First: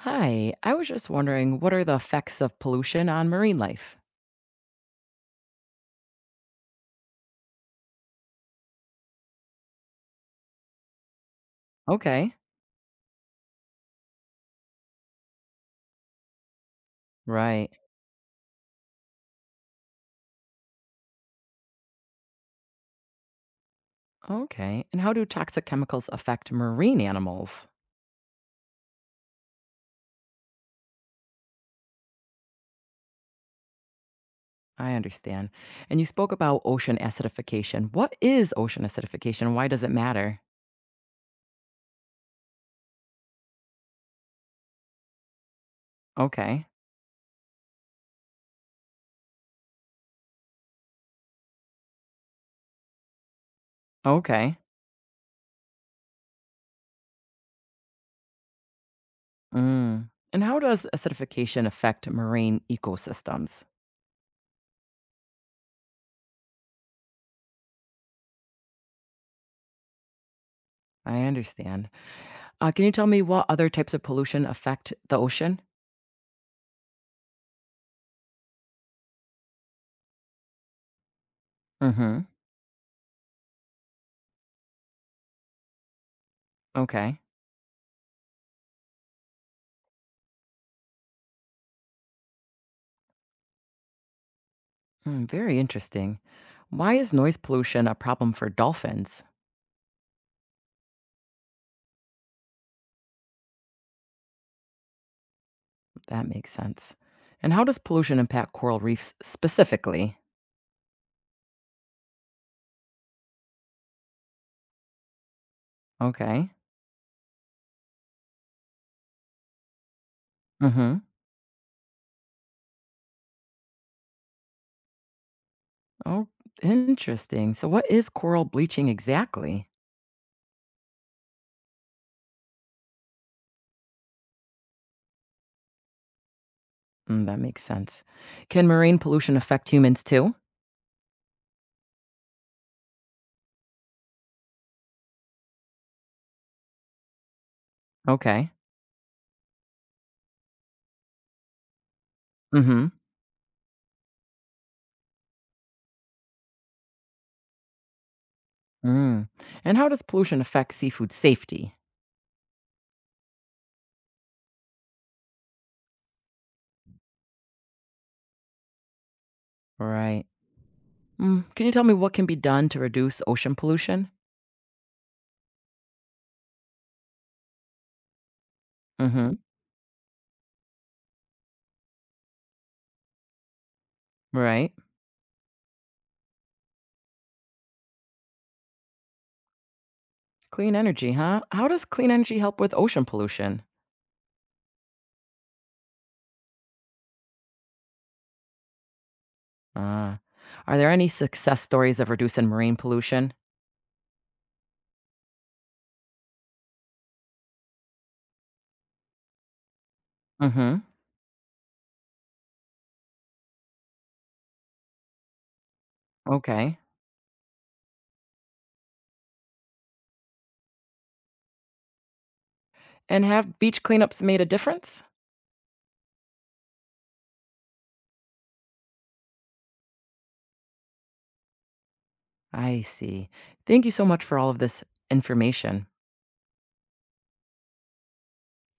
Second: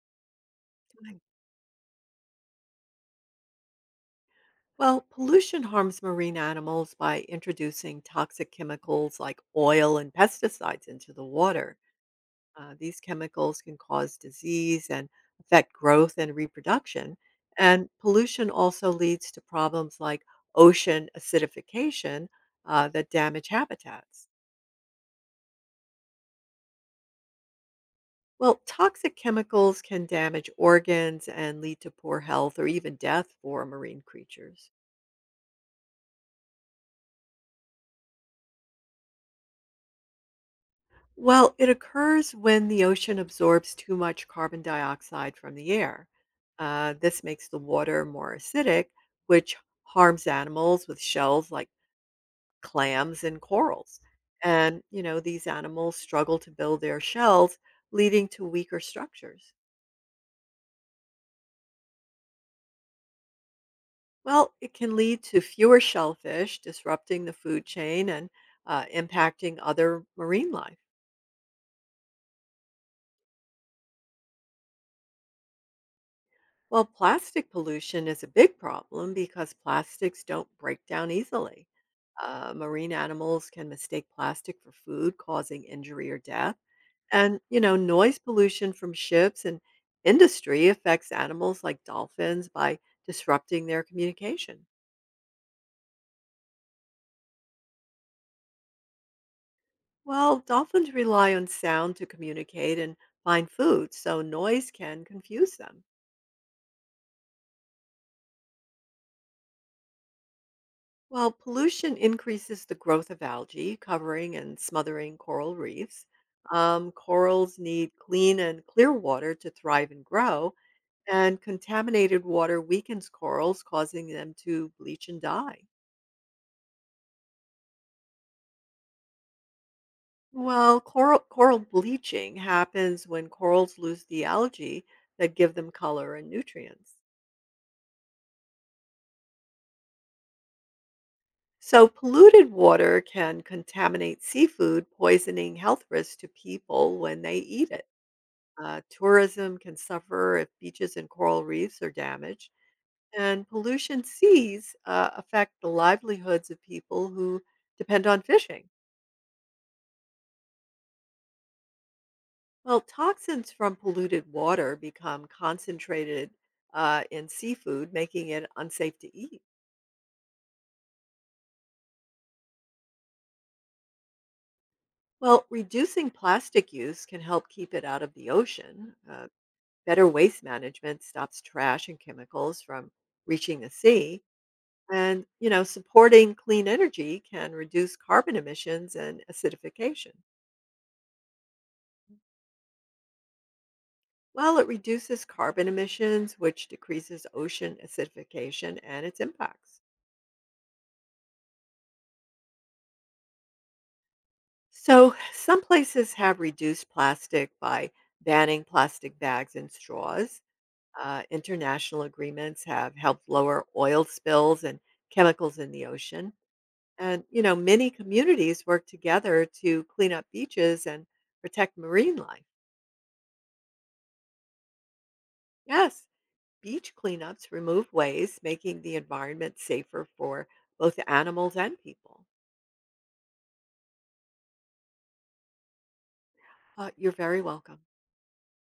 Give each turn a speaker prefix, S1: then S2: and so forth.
S1: Hi, I was just
S2: Right.
S1: wondering what are the effects of pollution on marine life?
S2: Well, pollution harms marine animals by introducing toxic chemicals like oil and pesticides into the water.
S1: Okay,
S2: These chemicals can cause disease and affect growth and reproduction.
S1: right.
S2: And pollution also leads to problems like ocean acidification that damage habitats.
S1: Okay. And how do toxic chemicals affect marine animals?
S2: Well, toxic chemicals can damage organs and lead to poor health or even death for marine creatures.
S1: I understand. And you spoke about ocean acidification. What is ocean acidification? Why does it matter?
S2: Well, it occurs when the ocean absorbs too much carbon dioxide from the air.
S1: Okay.
S2: This makes the water more acidic, which harms animals with shells like clams and corals.
S1: Okay.
S2: And, you know, these animals struggle to build their shells, leading to weaker structures.
S1: Mm. And how does acidification affect marine ecosystems?
S2: Well, it can lead to fewer shellfish, disrupting the food chain and impacting other marine life.
S1: I understand. Can you tell me what other types of pollution affect the ocean?
S2: Well, plastic pollution is a big problem because plastics don't break down easily.
S1: Mm hmm.
S2: Marine animals can mistake plastic for food, causing injury or death.
S1: Okay.
S2: And, you know, noise pollution from ships and industry affects animals like dolphins by disrupting their communication.
S1: Hmm, very interesting. Why is noise pollution a problem for dolphins?
S2: Well, dolphins rely on sound to communicate and find food, so noise can confuse them.
S1: That makes sense. And how does pollution impact coral reefs specifically?
S2: While pollution increases the growth of algae, covering and smothering coral reefs,
S1: Okay.
S2: corals need clean and clear water to thrive and grow,
S1: Mm-hmm.
S2: and contaminated water weakens corals, causing them to bleach and die.
S1: Oh, interesting. So, what is coral bleaching exactly?
S2: Well, coral bleaching happens when corals lose the algae that give them color and nutrients.
S1: Mm, that makes sense. Can marine pollution affect humans too?
S2: So, polluted water can contaminate seafood, poisoning health risks to people when they eat it.
S1: Okay.
S2: Tourism can suffer if beaches and coral reefs are damaged,
S1: Mm-hmm.
S2: and pollution seas affect the livelihoods of people who depend on fishing.
S1: Mm. And how does pollution affect seafood safety?
S2: Well, toxins from polluted water become concentrated in seafood, making it unsafe to eat.
S1: Right. Mm. Can you tell me what can be done to reduce ocean pollution?
S2: Well, reducing plastic use can help keep it out of the ocean.
S1: Mm-hmm.
S2: Better waste management stops trash and chemicals from reaching the sea.
S1: Right.
S2: And, you know, supporting clean energy can reduce carbon emissions and acidification.
S1: Clean energy, huh? How does clean energy help with ocean pollution?
S2: Well, it reduces carbon emissions, which decreases ocean acidification and its impacts.
S1: Uh, are there any success stories of reducing marine pollution?
S2: So, some places have reduced plastic by banning plastic bags and straws.
S1: Mm-hmm.
S2: International agreements have helped lower oil spills and chemicals in the ocean.
S1: Okay.
S2: And, you know, many communities work together to clean up beaches and protect marine life.
S1: And have beach cleanups made a difference?
S2: Yes, beach cleanups remove waste, making the environment safer for both animals and people.
S1: I see. Thank you so much for all of this information.
S2: You're very welcome.